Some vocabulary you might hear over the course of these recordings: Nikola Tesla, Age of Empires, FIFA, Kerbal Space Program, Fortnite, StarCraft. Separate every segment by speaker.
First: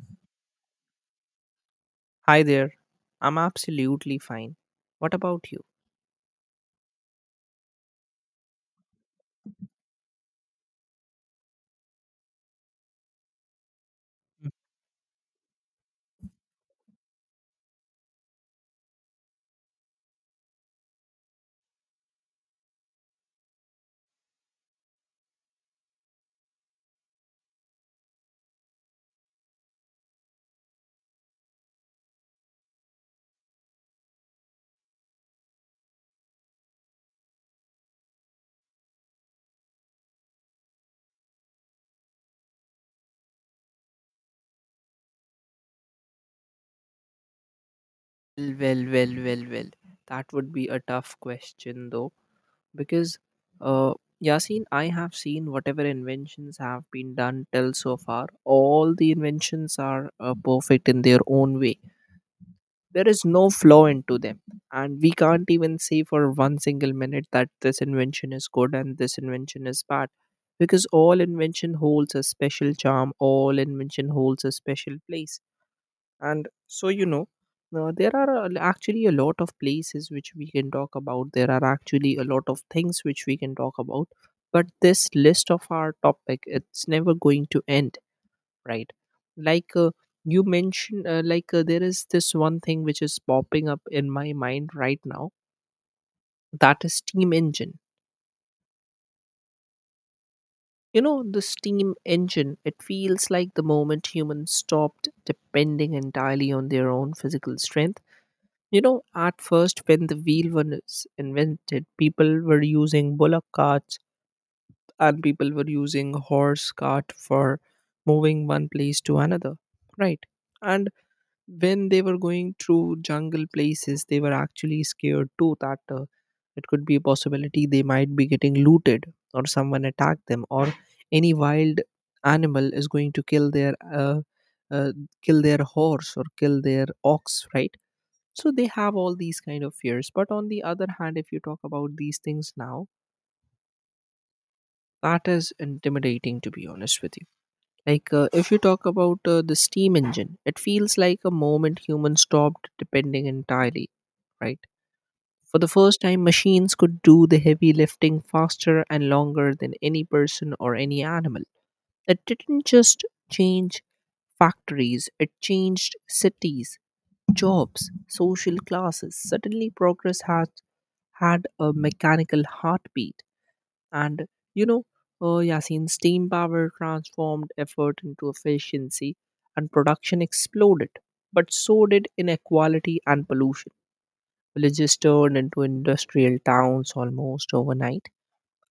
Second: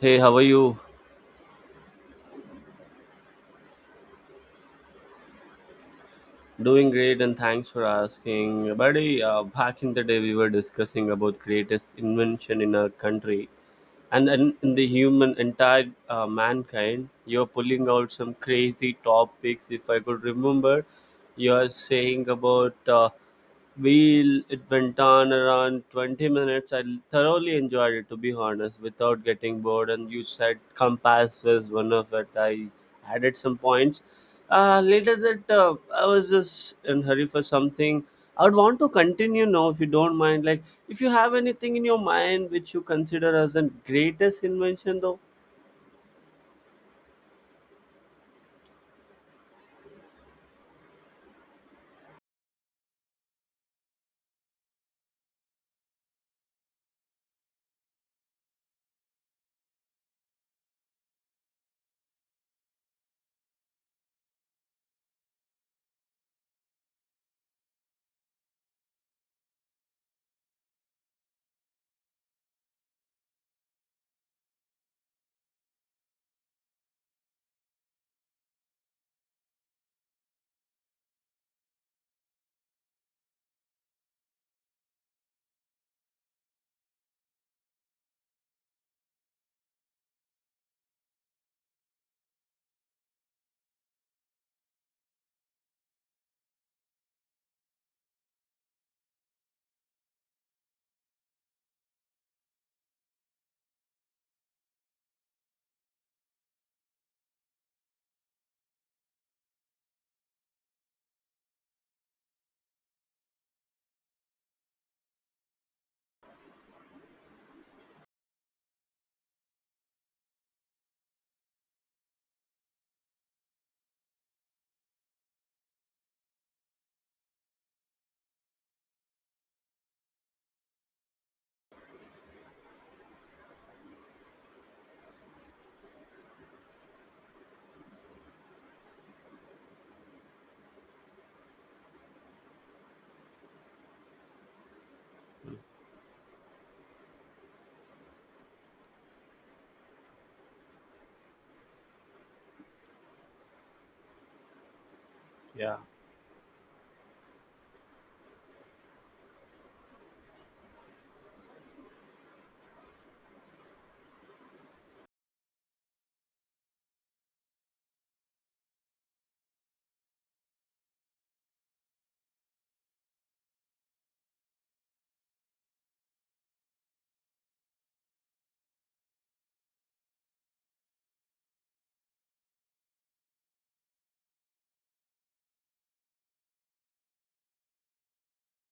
Speaker 1: Hey, how are you?
Speaker 2: Hi there. I'm absolutely fine. What about you?
Speaker 1: Doing great, and thanks for asking. Buddy, back in the day, we were discussing about greatest invention in our country, and
Speaker 2: Mm.
Speaker 1: in the human entire mankind, you're pulling out some crazy topics if I could remember. You're saying about wheel, it went on around 20 minutes. I thoroughly enjoyed it, to be honest, without getting bored, and you said compass was one of it. I added some points later that. I was just in hurry for something. I would want to continue now if you don't mind. Like, if you have anything in your mind which you consider as the greatest invention, though.
Speaker 2: Well, well, well, well, well. That would be a tough question, though. Because uh, yasin, I have seen whatever inventions have been done till so far. All the inventions are perfect in their own way. There is no flaw into them, and we can't even say for one single minute that this invention is good and this invention is bad, because all invention holds a special charm, all invention holds a special place. And so you know There are actually a lot of places which we can talk about. There are actually a lot of things which we can talk about, but this list of our topic, it's never going to end, right? like uh, you mentioned, there is this one thing which is popping up in my mind right now. That is steam engine. You know, the steam engine, it feels like the moment humans stopped depending entirely on their own physical strength. You know, at first, when the wheel was invented, people were using bullock carts, and people were using horse cart for moving one place to another, right? And when they were going through jungle places, they were actually scared too, that it could be a possibility they might be getting looted, or someone attack them, or any wild animal is going to uh, kill their horse or kill their ox, right? So they have all these kind of fears, but on the other hand, if you talk about these things now, that is intimidating, to be honest with you. If you talk about the steam engine, it feels like a moment humans stopped depending entirely, right? For the
Speaker 1: Yeah.
Speaker 2: first time, machines could do the heavy lifting faster and longer than any person or any animal. It didn't just change factories, it changed cities, jobs, social classes. Suddenly, progress has had a mechanical heartbeat. And you know, Yasin, steam power transformed effort into efficiency and production exploded. But so did inequality and pollution. Villages turned into industrial towns almost overnight.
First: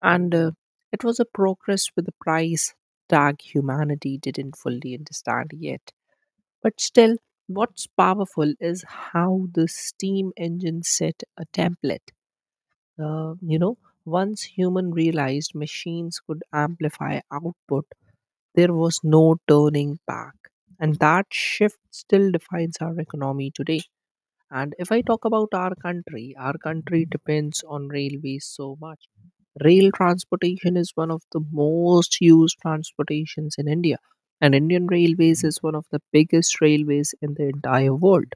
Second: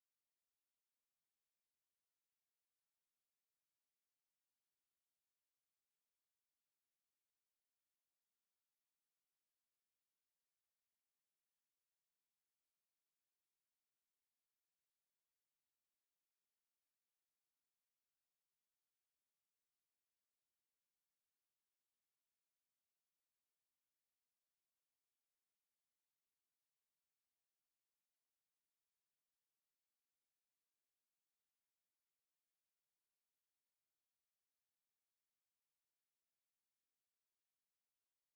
Speaker 2: And It was a progress with a price tag humanity didn't fully understand yet. But still, what's powerful is how the steam engine set a template. Uh, you know, Once human realized machines could amplify output, there was no turning back. And that shift still defines our economy today. And if I talk about our country depends on railways so much. Rail transportation is one of the most used transportations in India, and Indian Railways is one of the biggest railways in the entire world.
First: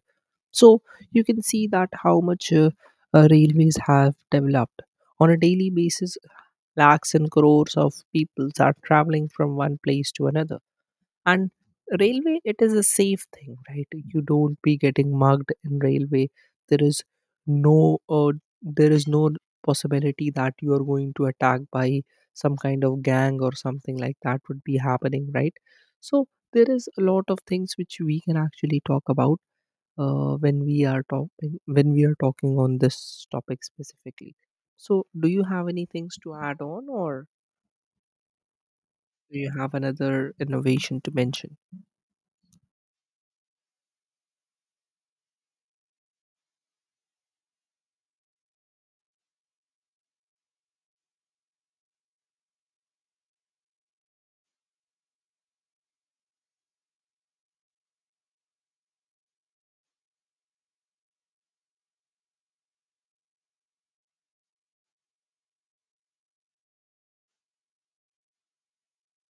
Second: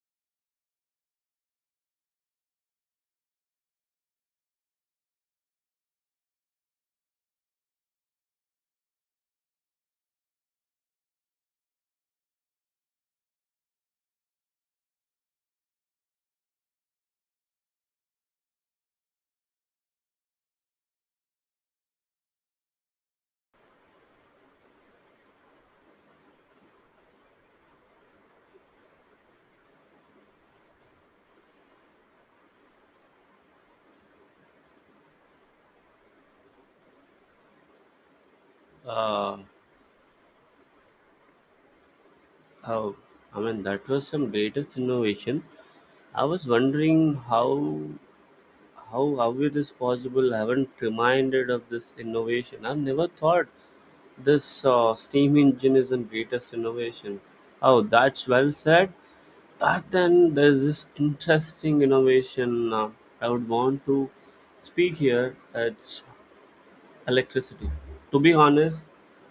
Speaker 2: So you can see that how much railways have developed on a daily basis. Lakhs and crores of people are traveling from one place to another, and railway, it is a safe thing, right? You don't be getting mugged in railway. there is no uh, there is no possibility that you are going to attack by some kind of gang or something like that would be happening, right? So there is a lot of things which we can actually talk about when we are talking on this topic specifically. So do you have any things to add on, or
Speaker 1: Uh,
Speaker 2: do you have another innovation to mention?
Speaker 1: oh, I mean, that was some greatest innovation. I was wondering how. How it is possible? I haven't reminded of this innovation. I've never thought this steam engine is the greatest innovation. Oh, that's well said. But then there's this interesting innovation, I would want to speak here. It's electricity. To be honest,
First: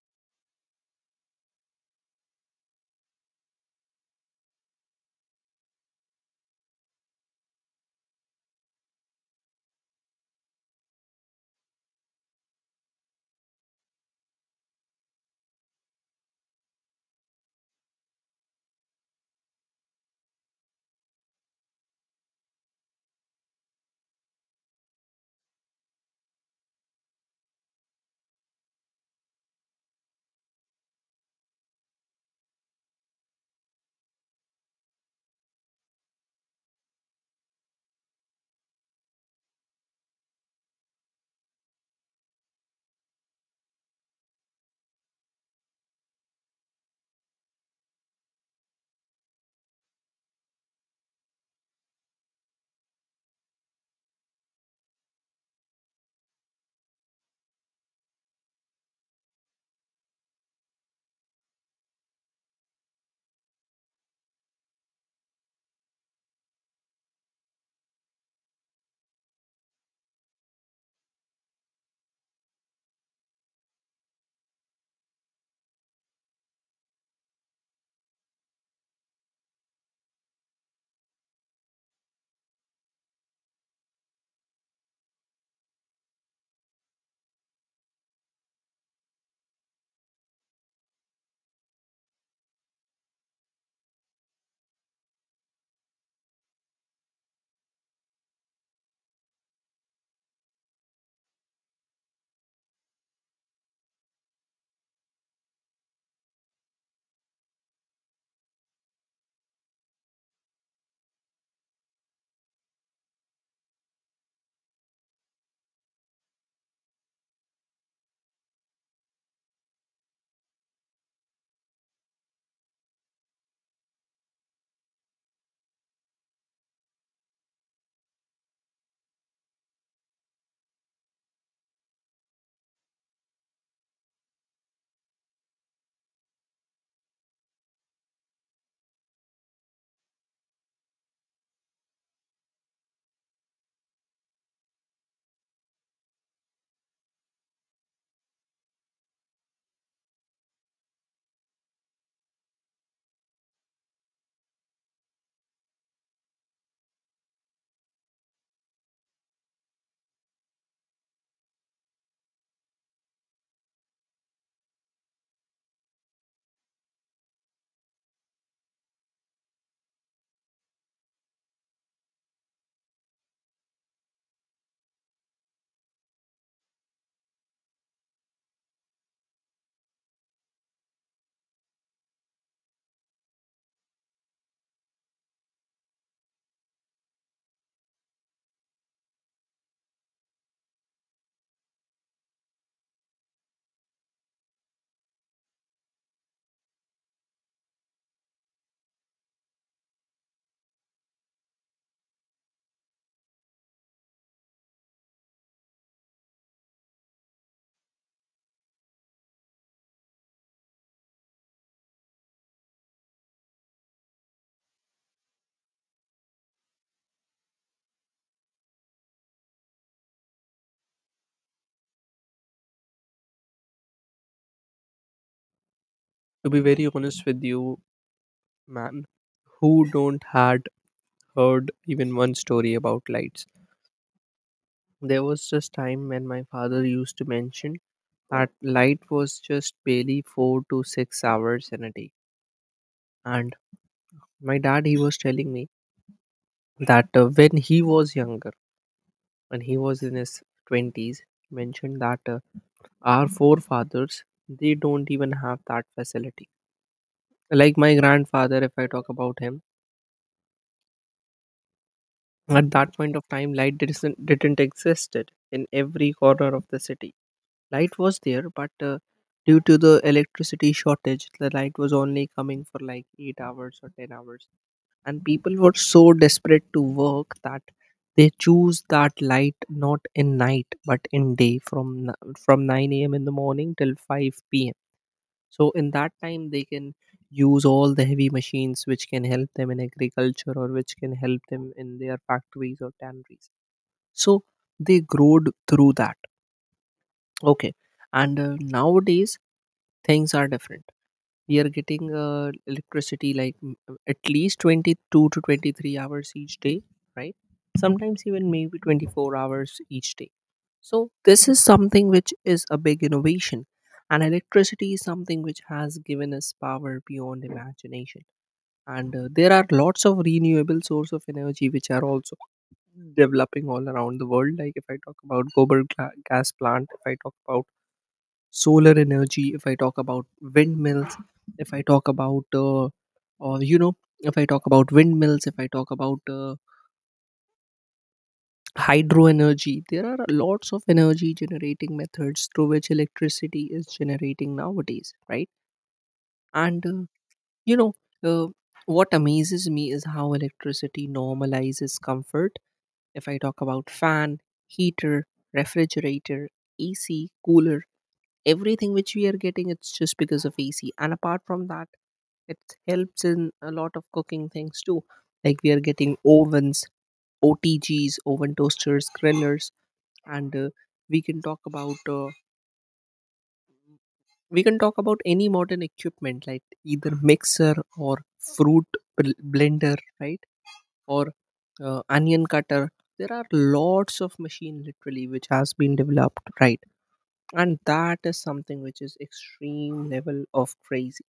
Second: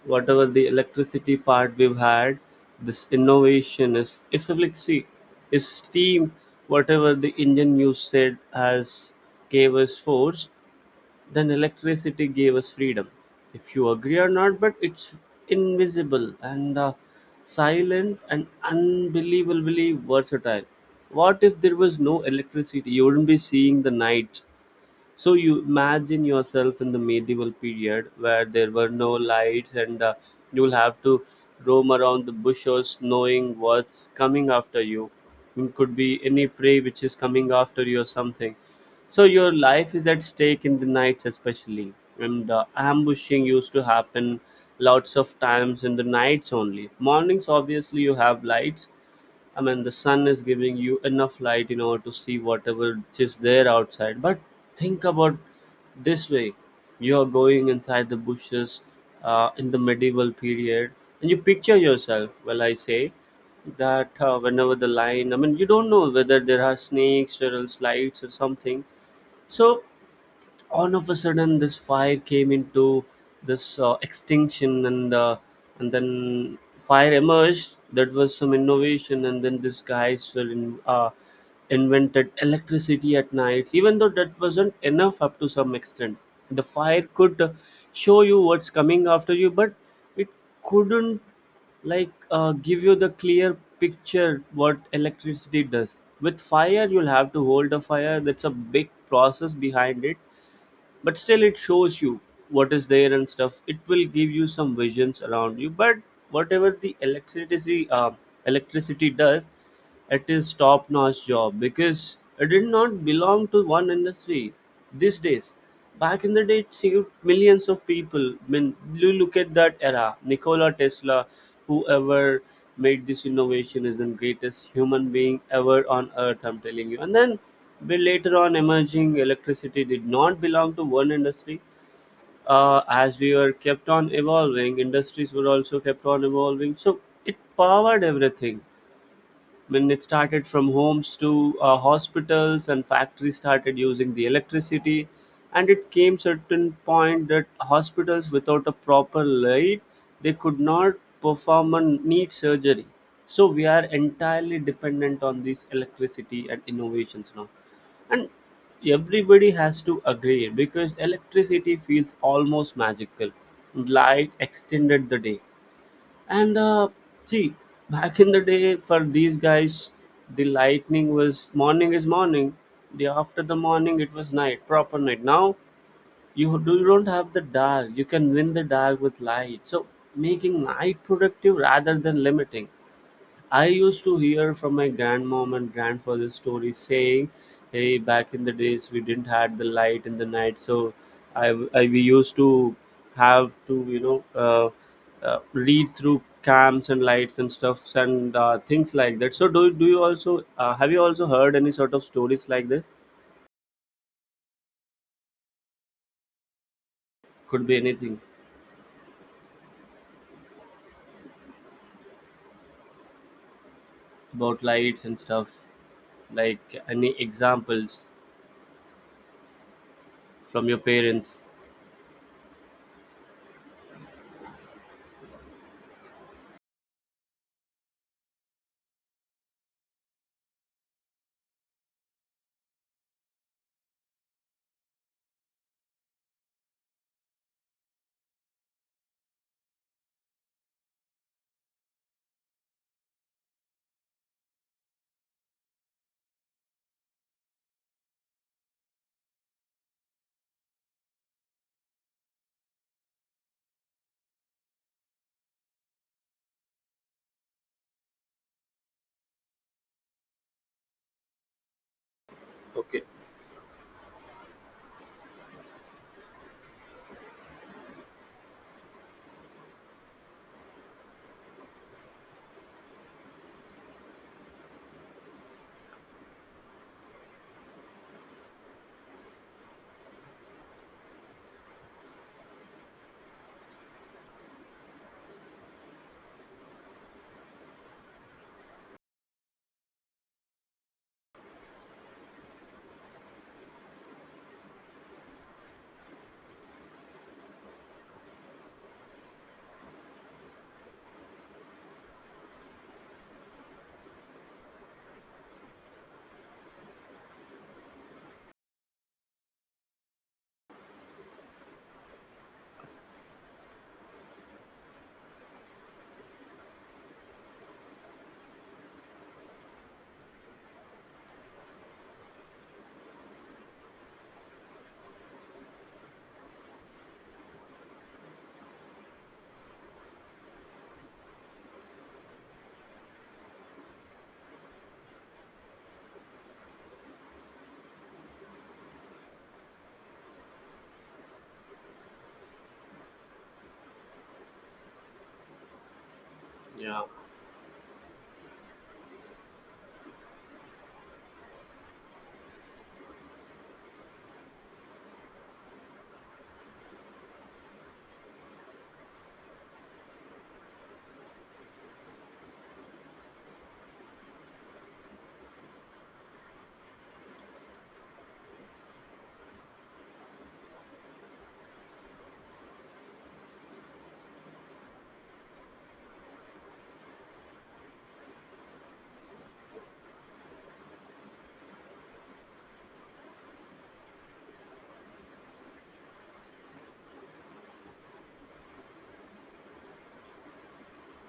Speaker 1: whatever the electricity part we've had, this innovation is, if we see, if steam, whatever the engine you said has gave us force, then electricity gave us freedom. If you agree or not, but it's invisible and silent and unbelievably versatile. What if there was no electricity? You wouldn't be seeing the night. So you imagine yourself in the medieval period where there were no lights and you'll have to roam around the bushes knowing what's coming after you. It could be any prey which is coming after you or something. So your life is at stake in the nights, especially, and ambushing used to happen lots of times in the nights only. Mornings, obviously, you have lights, I mean, the sun is giving you enough light in order to see whatever is there outside. But think about this way: you are going inside the bushes in the medieval period, and you picture yourself. Well, I say that whenever the lion, I mean, you don't know whether there are snakes or else lights or something. So all of a sudden this fire came into this extinction, and and then fire emerged. That was some innovation. And then these guys were in, invented electricity at night, even though that wasn't enough. Up to some extent, the fire could show you what's coming after you, but it couldn't, like, give you the clear picture. What electricity does with fire, you'll have to hold a fire. That's a big process behind it. But still, it shows you what is there and stuff. It will give you some visions around you. But whatever the electricity does, it is top notch job because it did not belong to one industry these days. Back in the day, it saved millions of people. When you look at that era, Nikola Tesla, whoever made this innovation is the greatest human being ever on earth, I'm telling you. And then we, later on, emerging electricity did not belong to one industry. As we were kept on evolving, industries were also kept on evolving. So it powered everything when it started from homes to hospitals and factories started using the electricity. And it came certain point that hospitals without a proper light, they could not perform a neat surgery. So we are entirely dependent on this electricity and innovations now. And everybody has to agree because electricity feels almost magical. Light extended the day, and see, back in the day, for these guys, the lightning was morning is morning. The after the morning, it was night, proper night. Now you don't have the dark. You can win the dark with light. So making night productive rather than limiting. I used to hear from my grandmom and grandfather stories saying, "Hey, back in the days we didn't had the light in the night, so I we used to have to read through cams and lights and stuffs and things like that." So do do you also have you also heard any sort of stories like this? Could be anything about lights and stuff, like any examples from your parents.
Speaker 2: To be very honest with you, man, who don't had heard even one story about lights? There was this time when my father used to mention that light was just barely 4 to 6 hours in a day. And my dad, he was telling me that when he was younger, when he was in his 20s, mentioned that our forefathers, they don't even have that facility. Like my grandfather, if I talk about him, at that
Speaker 1: Okay.
Speaker 2: point of time, light didn't existed in every corner of the city. Light was there, but due to the electricity shortage, the light was only coming for like 8 hours or 10 hours. And people were so desperate to work that they choose that light not in night but in day, from 9 a.m. in the morning till 5 p.m. So in that time, they can use all the heavy machines which can help them in agriculture, or which can help them in their factories or tanneries. So they growed through that. Okay. and Nowadays things are different. We are getting electricity like, at least 22 to 23 hours each day, right? Sometimes even maybe 24 hours each day. So this is something which is a big innovation. And electricity is something which has given us power beyond imagination. And There are lots of renewable source of energy which are also developing all around the world. Like if I talk about global gas plant, if I talk about solar energy, if I talk about windmills, if I talk about or you know, if I talk about windmills, if I talk about hydro energy, there are lots of energy generating methods through which electricity is generating nowadays, right? And uh,
Speaker 1: Yeah.
Speaker 2: you know, uh, what amazes me is how electricity normalizes comfort. If I talk about fan, heater, refrigerator, AC, cooler, everything which we are getting, it's just because of AC. And apart from that, it helps in a lot of cooking things too. Like we are getting ovens, OTGs, oven toasters, grillers, and we can talk about any modern equipment like either mixer or fruit blender, right? Or onion cutter. There are lots of machine literally which has been developed, right? And that is something which is extreme level of crazy.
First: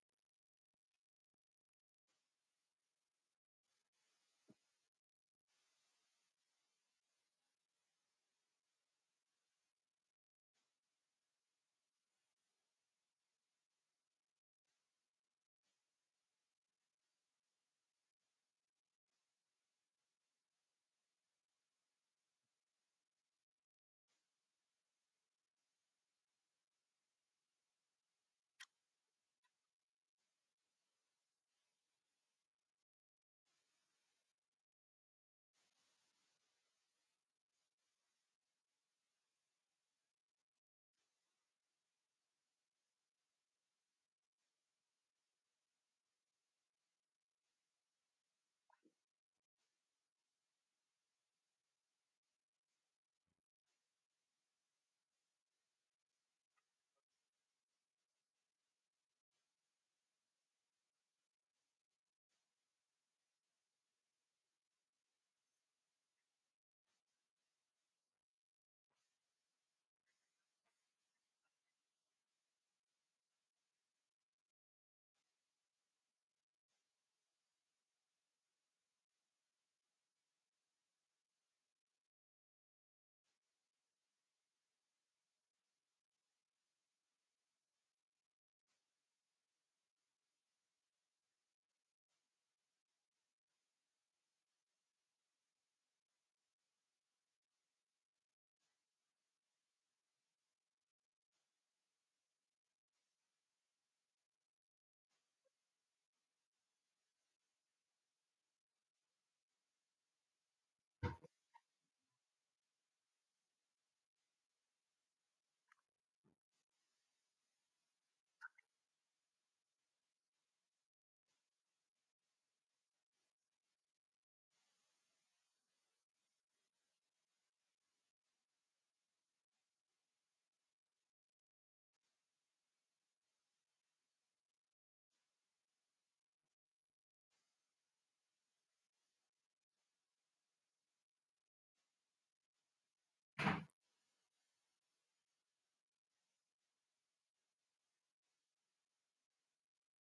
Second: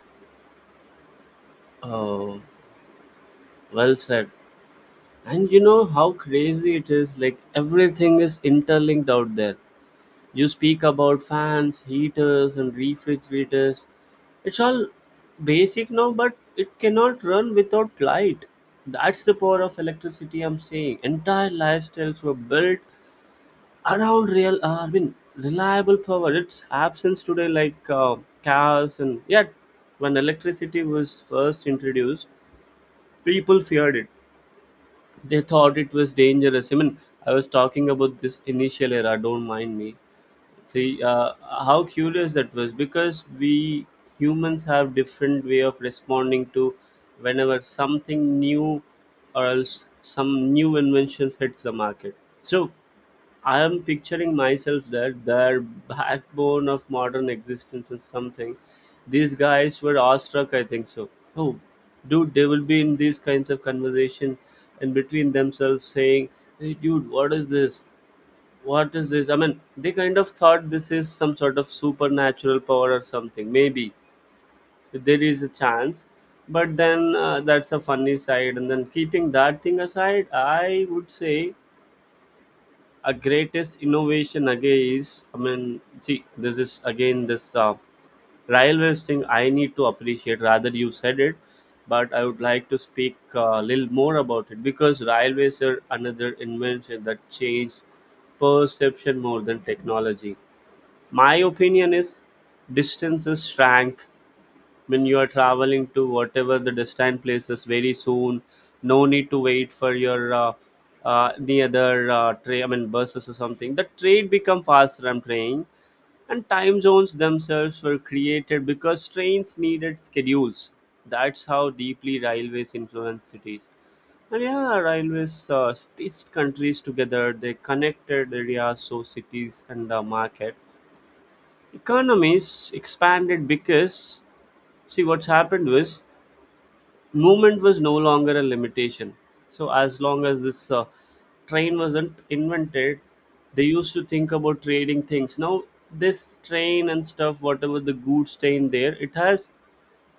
Speaker 1: Oh, well said. And you know how crazy it is? Like everything is interlinked out there. You speak about fans, heaters, and refrigerators. It's all basic now, but it cannot run without light. That's the power of electricity, I'm saying. Entire lifestyles were built around real, I mean, reliable power. Its absence today, like, cars, and yet, when electricity was first introduced, people feared it. They thought it was dangerous. I mean, I was talking about this initial era. Don't mind me. See, how curious that was, because we humans have different way of responding to whenever something new or else some new inventions hits the market. So I am picturing myself that their backbone of modern existence is something. These guys were awestruck, I think so. Oh, dude, they will be in these kinds of conversation and between themselves saying, "Hey, dude, what is this? What is this?" I mean, they kind of thought this is some sort of supernatural power or something. Maybe there is a chance, but then that's a funny side. And then keeping that thing aside, I would say a greatest innovation again is, I mean, see, this is again this railways thing, I need to appreciate rather you said it, but I would like to speak a little more about it because railways are another invention that changed perception more than technology. My opinion is distances shrank when you are traveling to whatever the distant places very soon. No need to wait for your the other train, I mean buses or something. The train become faster, I'm praying. And time zones themselves were created because trains needed schedules. That's how deeply railways influence cities. And yeah, railways stitched countries together. They connected areas, so cities and the market. Economies expanded because, see, what's happened was movement was no longer a limitation. So as long as this train wasn't invented, they used to think about trading things. Now this train and stuff, whatever the goods train there, it has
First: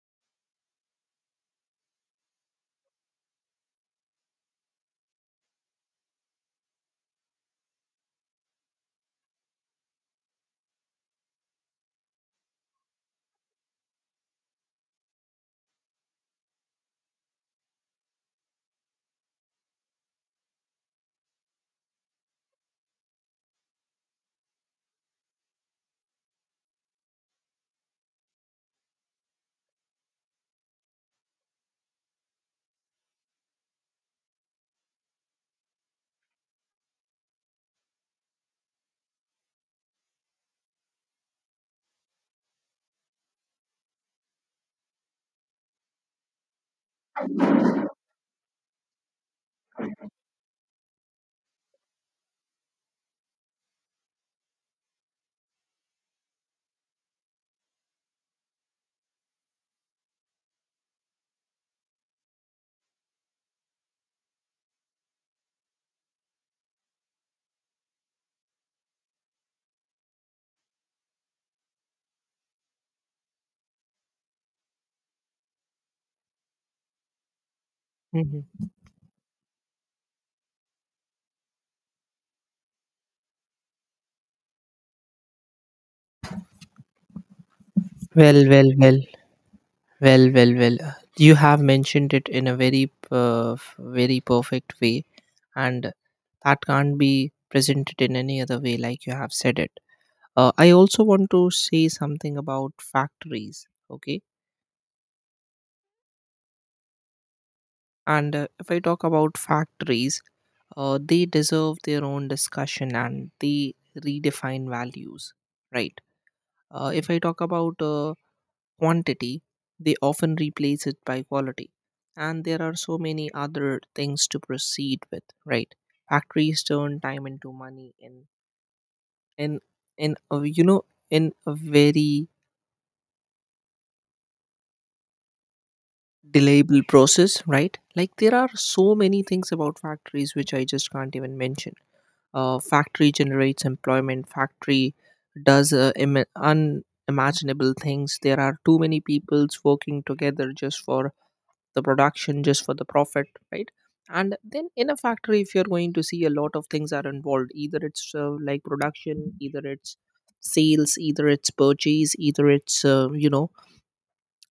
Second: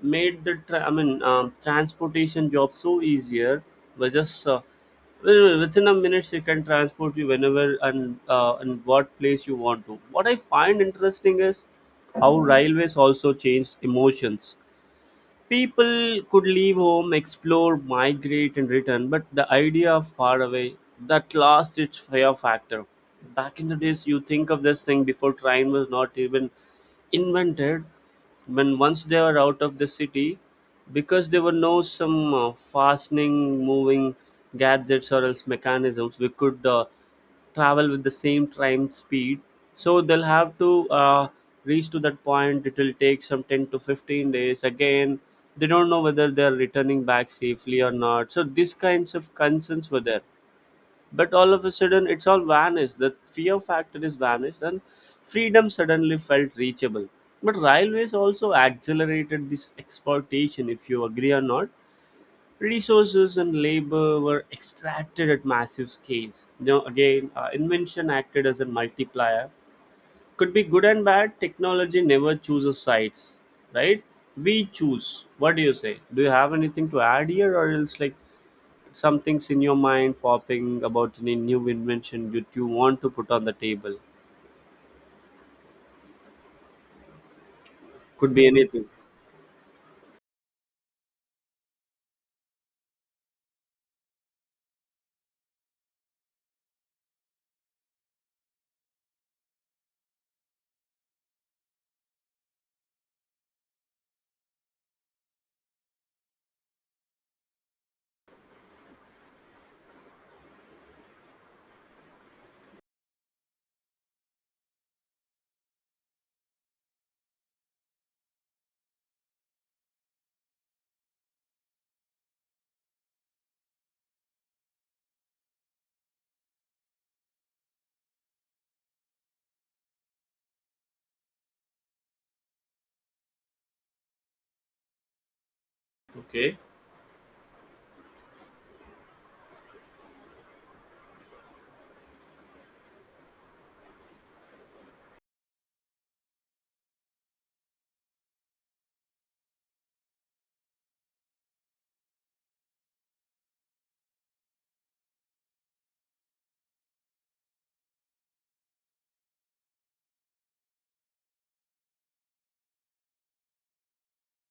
Speaker 1: made the I mean, transportation job so easier by just, well, within a minute they can transport you whenever and and what place you want to. What I find interesting is how railways also changed emotions. People could leave home, explore, migrate, and return, but the idea of far away, that lost its fear factor. Back in the days, you think of this thing before train was not even invented. When once they were out of the city, because there were no some fastening, moving gadgets or else mechanisms, we could travel with the same time speed. So they'll have to reach to that point. It will take some 10 to 15 days. Again, they don't know whether they're returning back safely or not, so these kinds of concerns were there. But all of a sudden it's all vanished. The fear factor is vanished and freedom suddenly felt reachable. But railways also accelerated this exploitation, if you agree or not. Resources and labor were extracted at massive scales. You know, again, invention acted as a multiplier. Could be good and bad. Technology never chooses sides, right? We choose. What do you say? Do you have anything to add here, or else like
Speaker 2: Mhm.
Speaker 1: some things in your mind popping about any new invention that you want to put on the table? Could
Speaker 2: Well,
Speaker 1: be
Speaker 2: well,
Speaker 1: anything.
Speaker 2: well, well, well, well. You have mentioned it in a very, very perfect way, and that can't be presented in any other way, like you have said it. I also want to say something about factories. Okay. And If I talk about factories, they deserve their own discussion and they redefine values, right? If I talk about quantity, they often replace it by quality. And there are so many other things to proceed with, right? Factories turn time into money in in a, you know, in a very
Speaker 1: Okay.
Speaker 2: delayable process, right? Like there are so many things about factories which I just can't even mention. Factory generates employment. Factory does unimaginable things. There are too many peoples working together just for the production, just for the profit, right? And then in a factory, if you're going to see, a lot of things are involved, either it's like production, either it's sales, either it's purchase, either it's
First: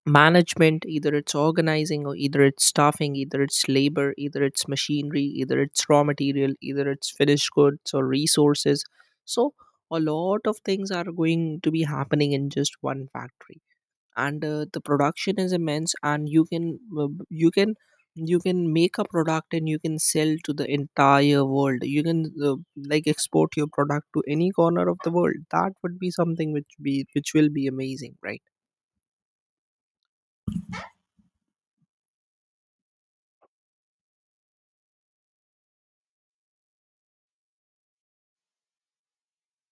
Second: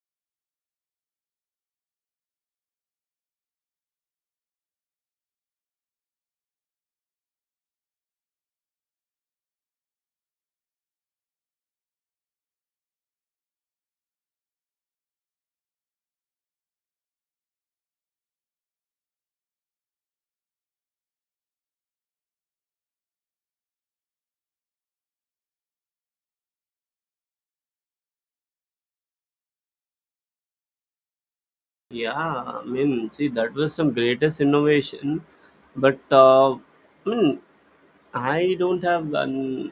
Speaker 2: management, either it's organizing, or either it's staffing, either it's labor, either it's machinery, either it's raw material, either it's finished goods or resources. So a lot of things are going to be happening in just one factory. And The production is immense, and you can make a product and you can sell to the entire world. You can Like export your product to any corner of the world. That would be something which be which will be amazing, right?
Speaker 1: Yeah, I mean, see, that was some greatest innovation, but I mean, I don't have an,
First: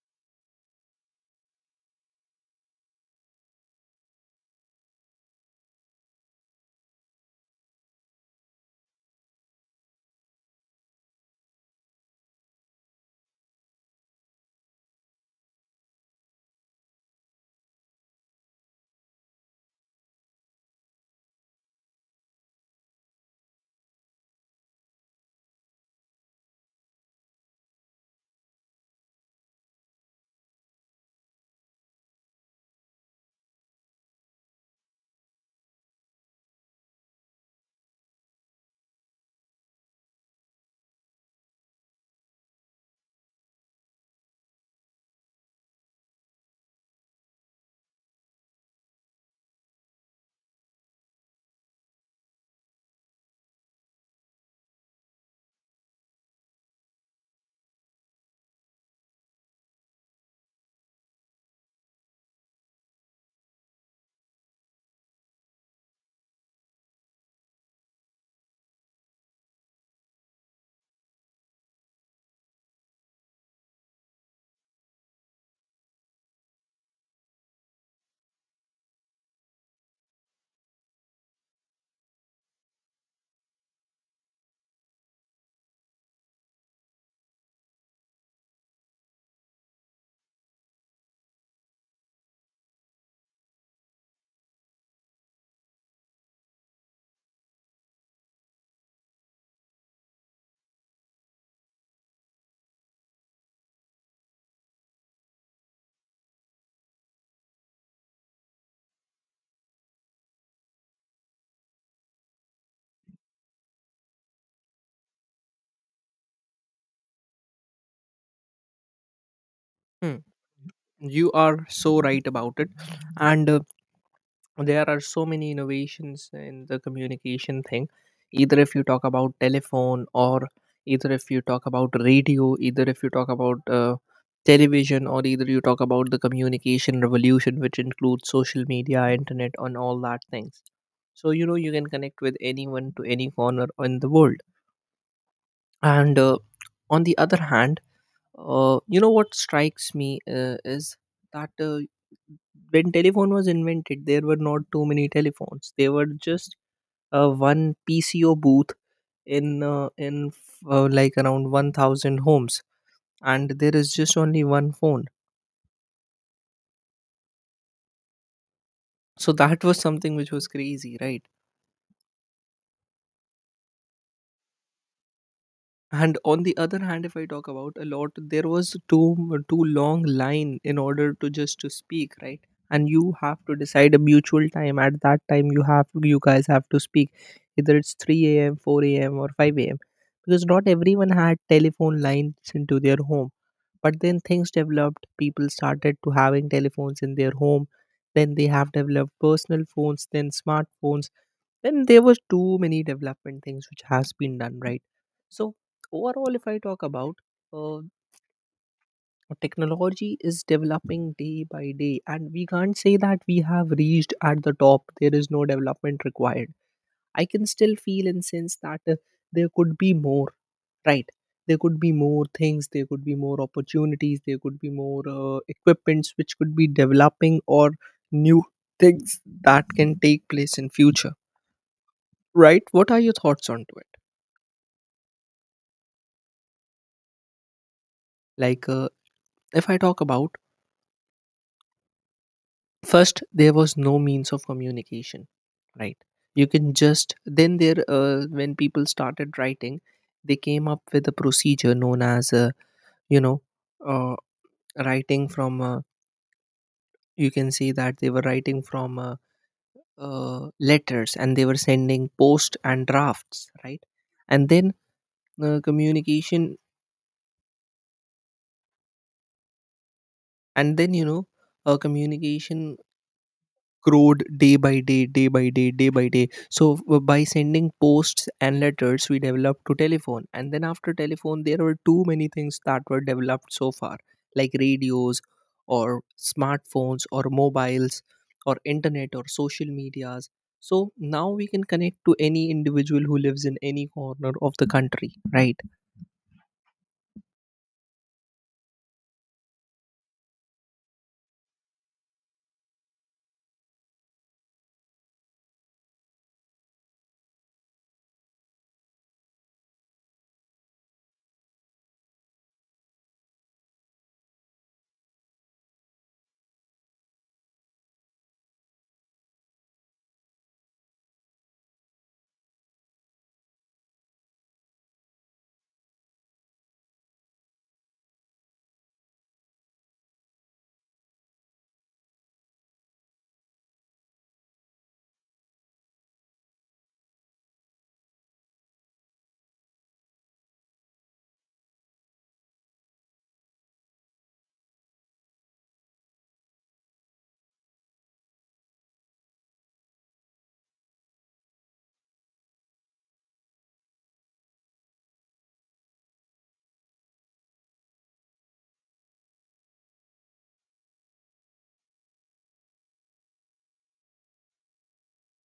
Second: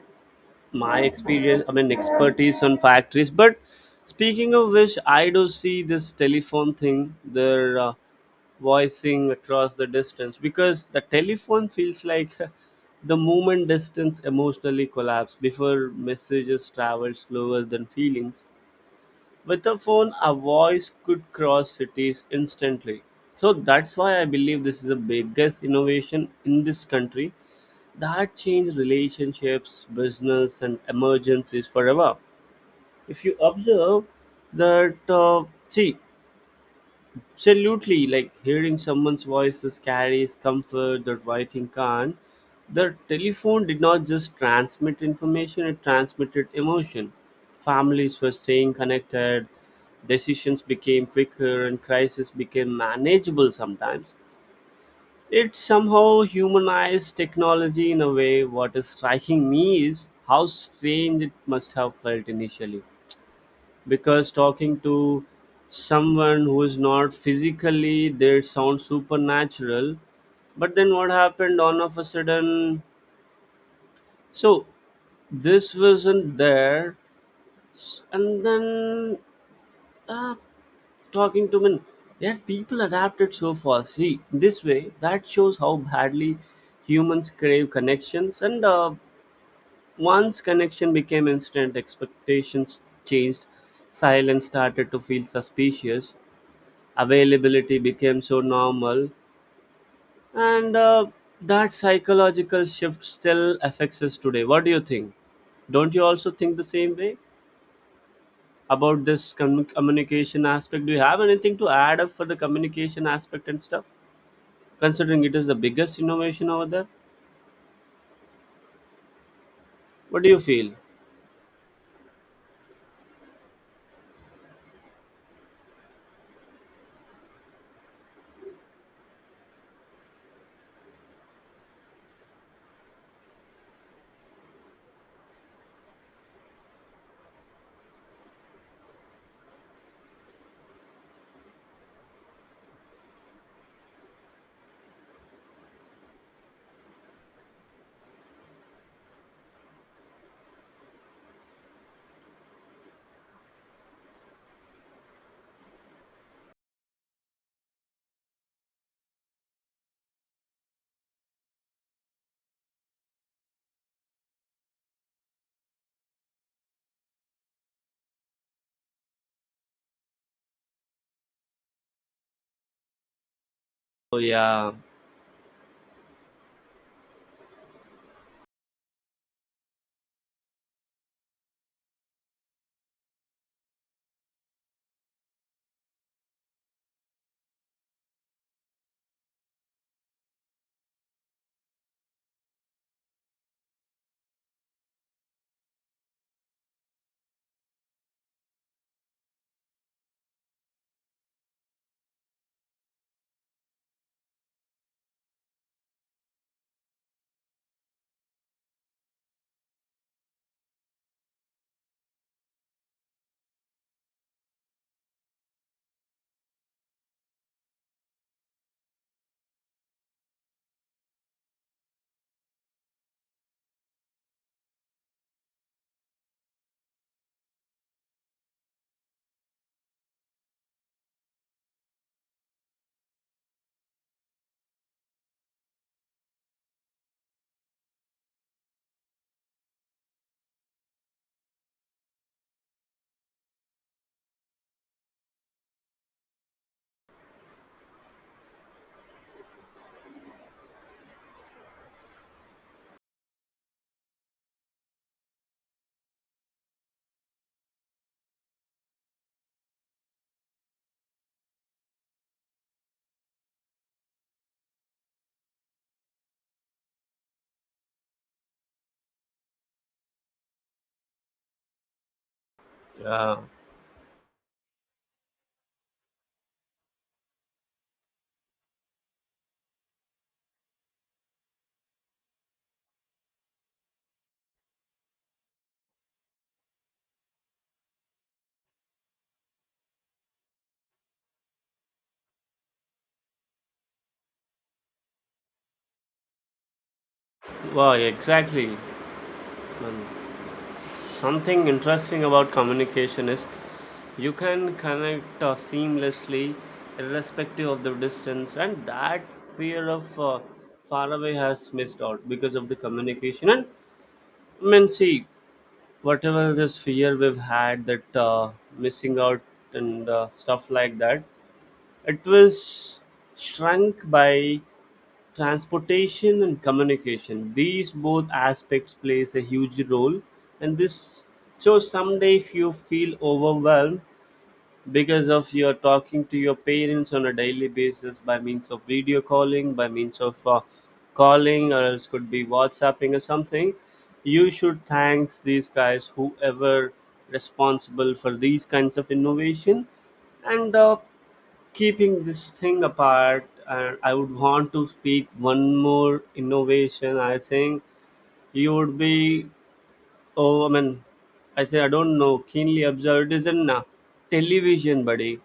Speaker 1: my experience, I mean, expertise on factories, but speaking of which, I do see this telephone thing, they're voicing across the distance because the telephone feels like the moment distance emotionally collapse before messages travel slower than feelings. With a phone, a voice could cross cities instantly. So that's why I believe this is the biggest innovation in this country that changed relationships, business, and emergencies forever. If you observe that, see, absolutely, like hearing someone's voices carries comfort that writing can't. The telephone did not just transmit information, it transmitted emotion. Families were staying connected, decisions became quicker, and crisis became manageable. Sometimes it somehow humanized technology in a way. What is striking me is how strange it must have felt initially. Because talking to someone who is not physically there sounds supernatural. But then what happened all of a sudden? So this wasn't there. And then. Uh, talking to men yet people adapted so fast, see, this way that shows how badly humans crave connections. And once connection became instant, expectations changed, silence started to feel suspicious, availability became so normal, and that psychological shift still affects us today. What do you think? Don't you also think the same way about this communication aspect? Do you have anything to add up for the communication aspect and stuff, considering it is the biggest innovation over there? What do you feel?
Speaker 2: You are so right about it. And There are so many innovations in the communication thing. Either if you talk about telephone, or either if you talk about radio, either if you talk about television, or either you talk about the communication revolution, which includes social media, internet, and all that things. So, you know, you can connect with anyone to any corner in the world. And On the other hand, you know what strikes me is that. When telephone was invented, there were not too many telephones. There were just one pco booth in like around 1000 homes, and there is just only one phone. So that was something which was crazy, right?
Speaker 1: Oh yeah,
Speaker 2: And on the other hand, if I talk about a lot, there was too long line in order to just to speak, right? And you have to decide a mutual time at that time you have, you guys have to speak, either it's 3 a.m, 4 a.m, or 5 a.m, because not everyone had telephone lines into their home. But then things developed, people started to having telephones in their home, then they have developed personal phones, then smartphones. Then there was too many development things which has been done, right? So overall, if I talk about, uh, technology is developing day by day, and we can't say that we have reached at the top, there is no development required. I can still feel and sense that, there could be more, right? There could be more things, there could be more opportunities, there could be more equipments which could be developing, or new things that can take place in future, right? What are your thoughts on to it? Like, if I talk about first, there was no means of communication, right? You can just then there when people started writing, they came up with a procedure known as you know uh, writing from. You can see that they were writing from letters, and they were sending post and drafts, right? And then communication, and then communication
Speaker 1: yeah.
Speaker 2: growed day by day, day by day, day by day. So by sending posts and letters, we developed to telephone, and then after telephone, there were too many things that were developed so far, like radios, or smartphones, or mobiles, or internet, or social medias. So now we can connect to any individual who lives in any corner of the country, right?
Speaker 1: Wow, exactly. Um, something interesting about communication is you can connect seamlessly, irrespective of the distance, and that fear of far away has missed out because of the communication. And I mean, see, whatever this fear we've had that missing out and stuff like that, it was shrunk by transportation and communication. These both aspects plays a huge role, and this, so someday if you feel overwhelmed because of you're talking to your parents on a daily basis by means of video calling, by means of calling, or else could be whatsapping or something, you should thanks these guys whoever responsible for these kinds of innovation. And keeping this thing apart, and I would want to speak one more innovation, I think you would be, oh, I mean, I say I don't know, keenly observed is in television, buddy.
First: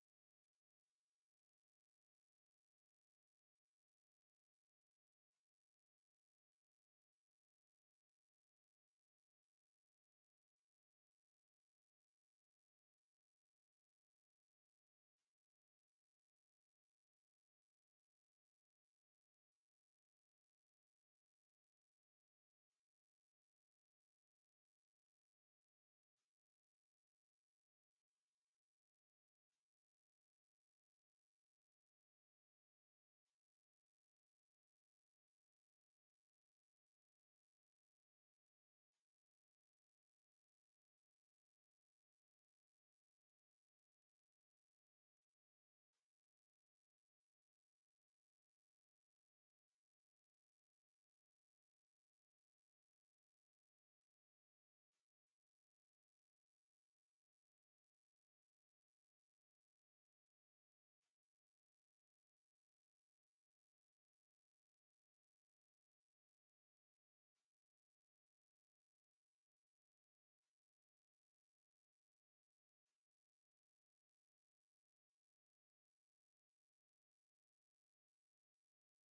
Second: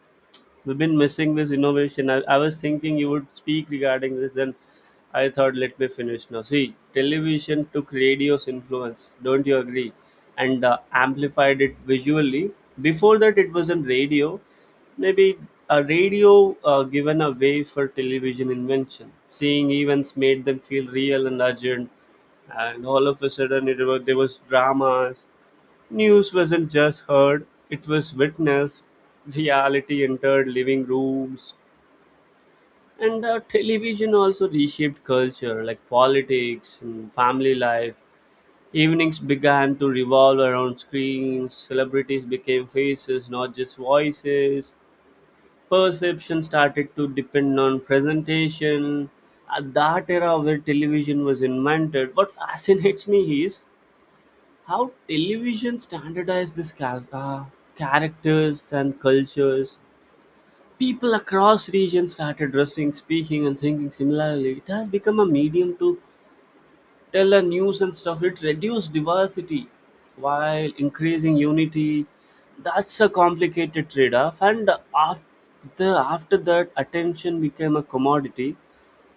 Speaker 1: We've been missing this innovation. I was thinking you would speak regarding this, then I thought let me finish now. See, television took radio's influence, don't you agree? And amplified it visually. Before that, it was on radio. Maybe a radio given a way for television invention. Seeing events made them feel real and urgent, and all of a sudden it was there was dramas. News wasn't just heard, it was witnessed. Reality entered living rooms. And television also reshaped culture, like politics and family life. Evenings began to revolve around screens, celebrities became faces, not just voices. Perception started to depend on presentation. At that era where television was invented, what fascinates me is how television standardized this characters and cultures. People across regions started dressing, speaking and thinking similarly. It has become a medium to tell a news and stuff. It reduced diversity while increasing unity. That's a complicated trade-off, and after that, attention became a commodity.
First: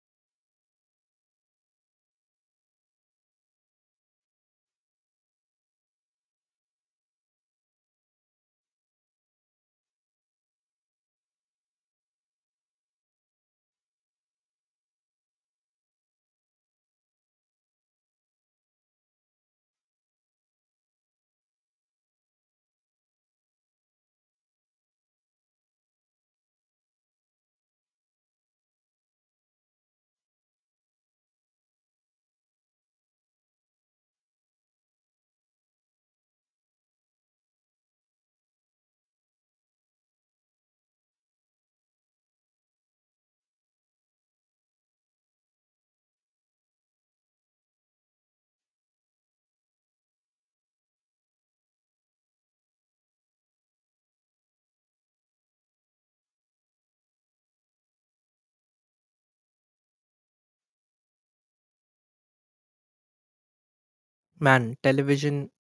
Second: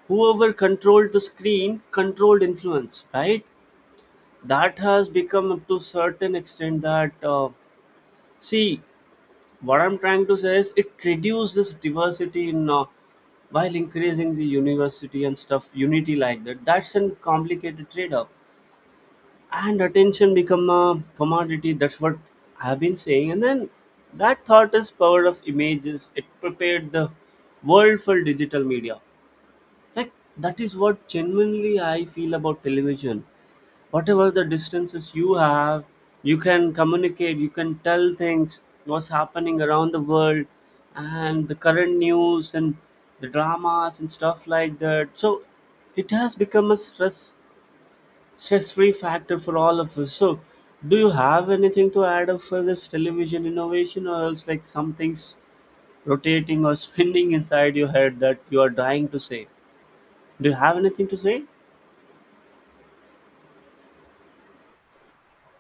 Speaker 1: Whoever controlled the screen controlled influence, right? That has become up to certain extent that see, what I'm trying to say is it reduces this diversity in while increasing the university and stuff unity like that. That's a complicated trade-off, and attention become a commodity. That's what I've been saying. And then that thought is power of images. It prepared the world for digital media. Like, that is what genuinely I feel about television. Whatever the distances you have, you can communicate, you can tell things, what's happening around the world and the current news and the dramas and stuff like that. So it has become a stress free factor for all of us. So do you have anything to add up for this television innovation, or else like something's rotating or spinning inside your head that you are dying to say? Do you have anything to say?
Speaker 2: Man, television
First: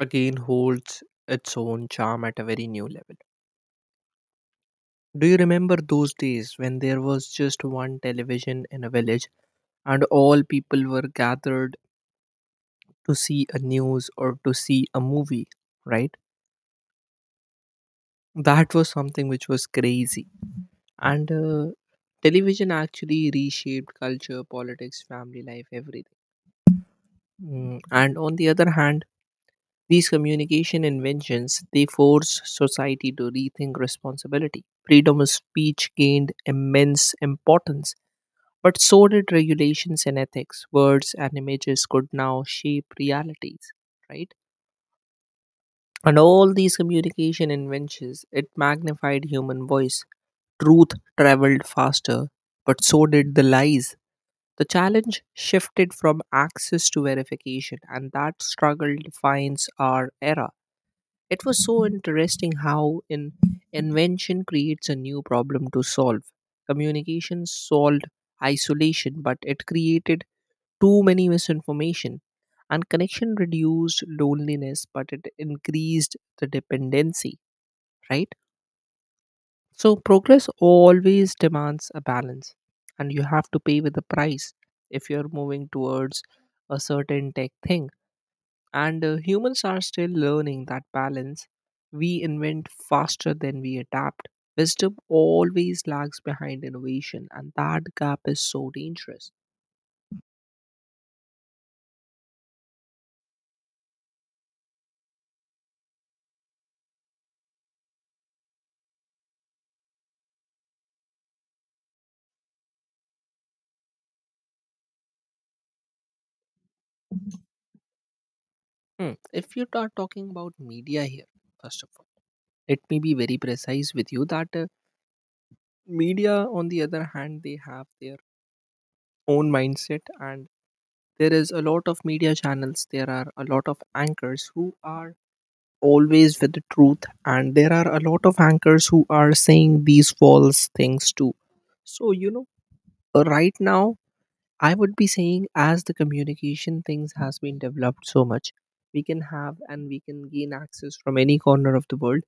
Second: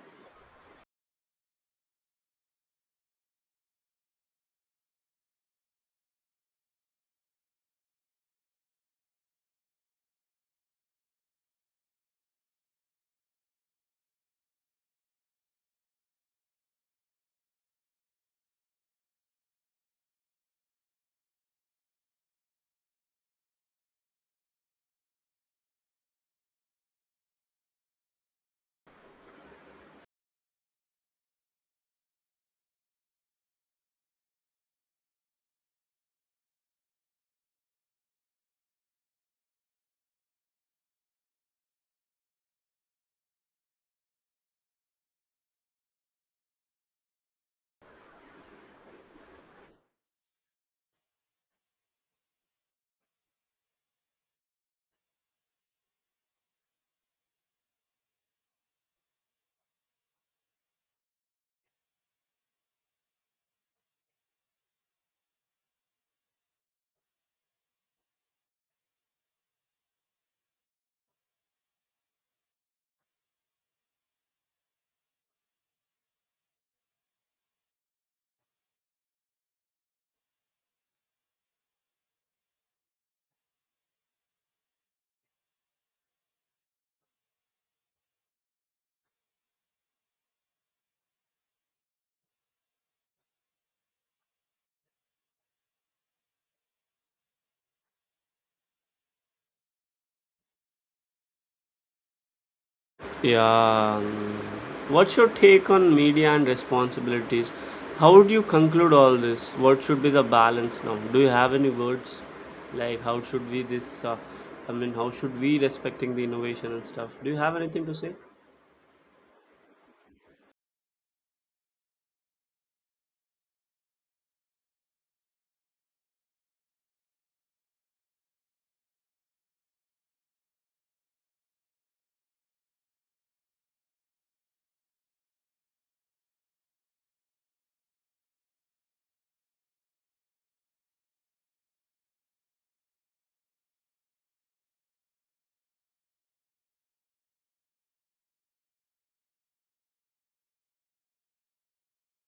Speaker 2: again holds its own charm at a very new level. Do you remember those days when there was just one television in a village and all people were gathered to see a news or to see a movie, right? That was something which was crazy. And television actually reshaped culture, politics, family life, everything. Mm. And on the other hand, these communication inventions, they force society to rethink responsibility. Freedom of speech gained immense importance, but so did regulations and ethics. Words and images could now shape realities, right? And all these communication inventions, it magnified human voice. Truth traveled faster, but so did the lies. The challenge shifted from access to verification, and that struggle defines our era. It was so interesting how in invention creates a new problem to solve. Communication solved isolation, but it created too many misinformation, and connection reduced loneliness, but it increased the dependency, right? So progress always demands a balance, and you have to pay with the price if you're moving towards a certain tech thing. And humans are still learning that balance. We invent faster than we adapt. Wisdom always lags behind innovation, and that gap is so dangerous.
Speaker 1: Yeah. Mm. What's your take on media and responsibilities? How would you conclude all this? What should be the balance now? Do you have any words? Like how should we this? I mean, how should we respecting the innovation and stuff? Do you have anything to say?
Speaker 2: Hmm. If you are talking about media here, first of all, let me be very precise with you that, media, on the other hand, they have their own mindset. And there is a lot of media channels, there are a lot of anchors who are always with the truth, and there are a lot of anchors who are saying these false things too. So you know, right now, I would be saying, as the communication things has been developed so much, we can have and we can gain access from any corner of the world.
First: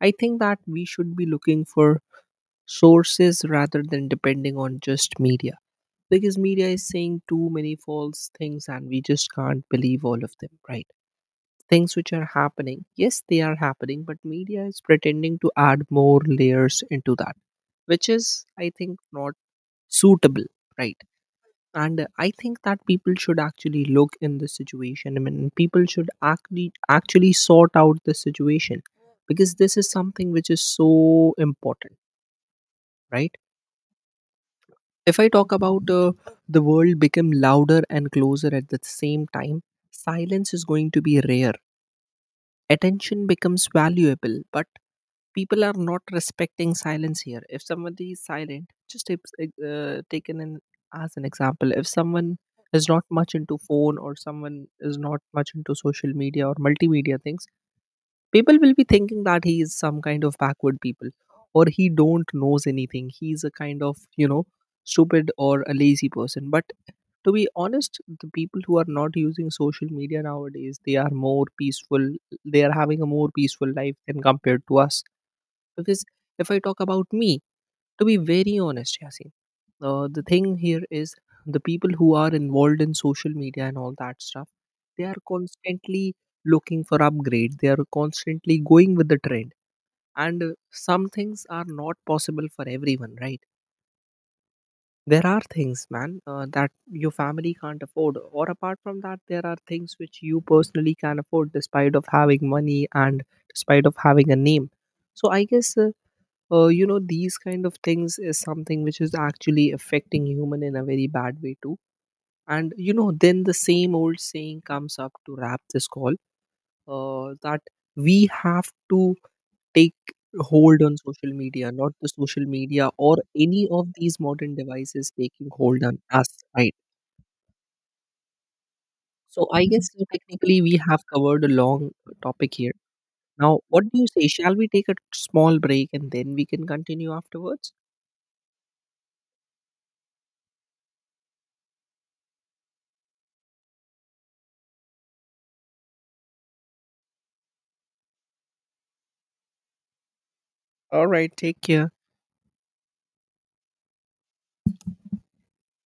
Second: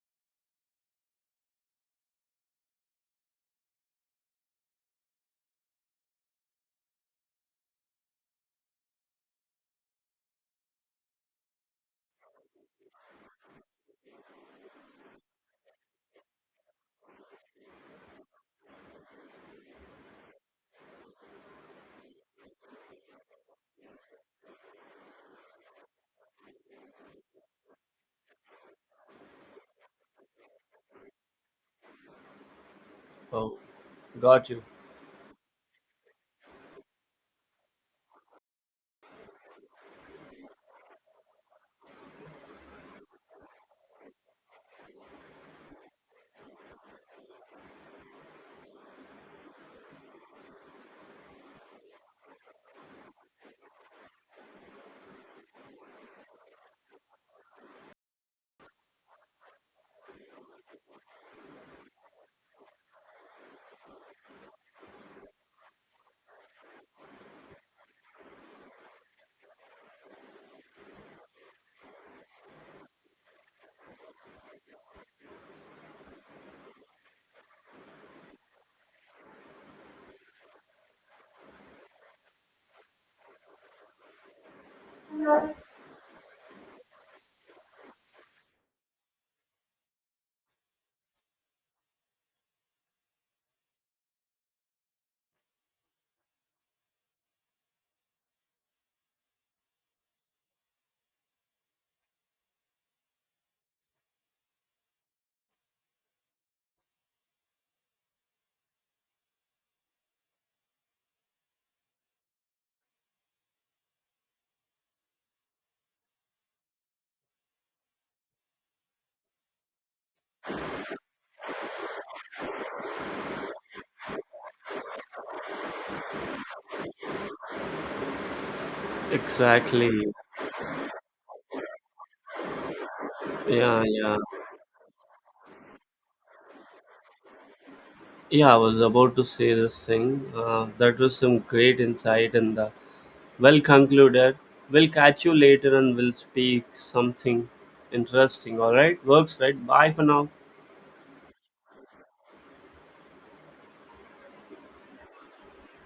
Speaker 2: I think that we should be looking for sources rather than depending on just media, because media is saying too many false things and we just can't believe all of them, right? Things which are happening, yes they are happening, but media is pretending to add more layers into that, which is I think not suitable, right? And I think that people should actually look in the situation. I mean, people should actually sort out the situation, because this is something which is so important, right?
Speaker 1: Oh, got you.
Speaker 2: If I talk about the world become louder and closer at the same time, silence is going to be rare. Attention becomes valuable, but people are not respecting silence here. If somebody is silent, just taken in as an example, if someone is not much into phone, or someone is not much into social media or multimedia things, people will be thinking that he is some kind of backward people, or he don't knows anything, he's a kind of, you know, stupid or a lazy person. But to be honest, the people who are not using social media nowadays, they are more peaceful, they are having a more peaceful life than compared to us. Because, if I talk about me, to be very honest, Yasin, the thing here is, the people who are involved in social media and all that stuff, they are constantly looking for upgrade, they are constantly going with the trend. And some things are not possible for everyone, right? There are things, man, that your family can't afford, or apart from that, there are things which you personally can afford despite of having money and despite of having a name. So I guess, you know, these kind of things is something which is actually affecting human in a very bad way too. And you know, then the same old saying comes up to wrap this call, that we have to take hold on social media, not the social media or any of these modern devices taking hold on us, right? So I guess,
Speaker 1: Exactly.
Speaker 2: technically we have covered a long topic here. Now
Speaker 1: Yeah,
Speaker 2: what do you
Speaker 1: yeah,
Speaker 2: say, shall we take a small break and then we can continue afterwards?
Speaker 1: yeah. I was about to say this thing. That was some great insight in the, well concluded. We'll catch you later and we'll speak something interesting. All right? Works, right? Bye for now.
Speaker 2: All right, take care.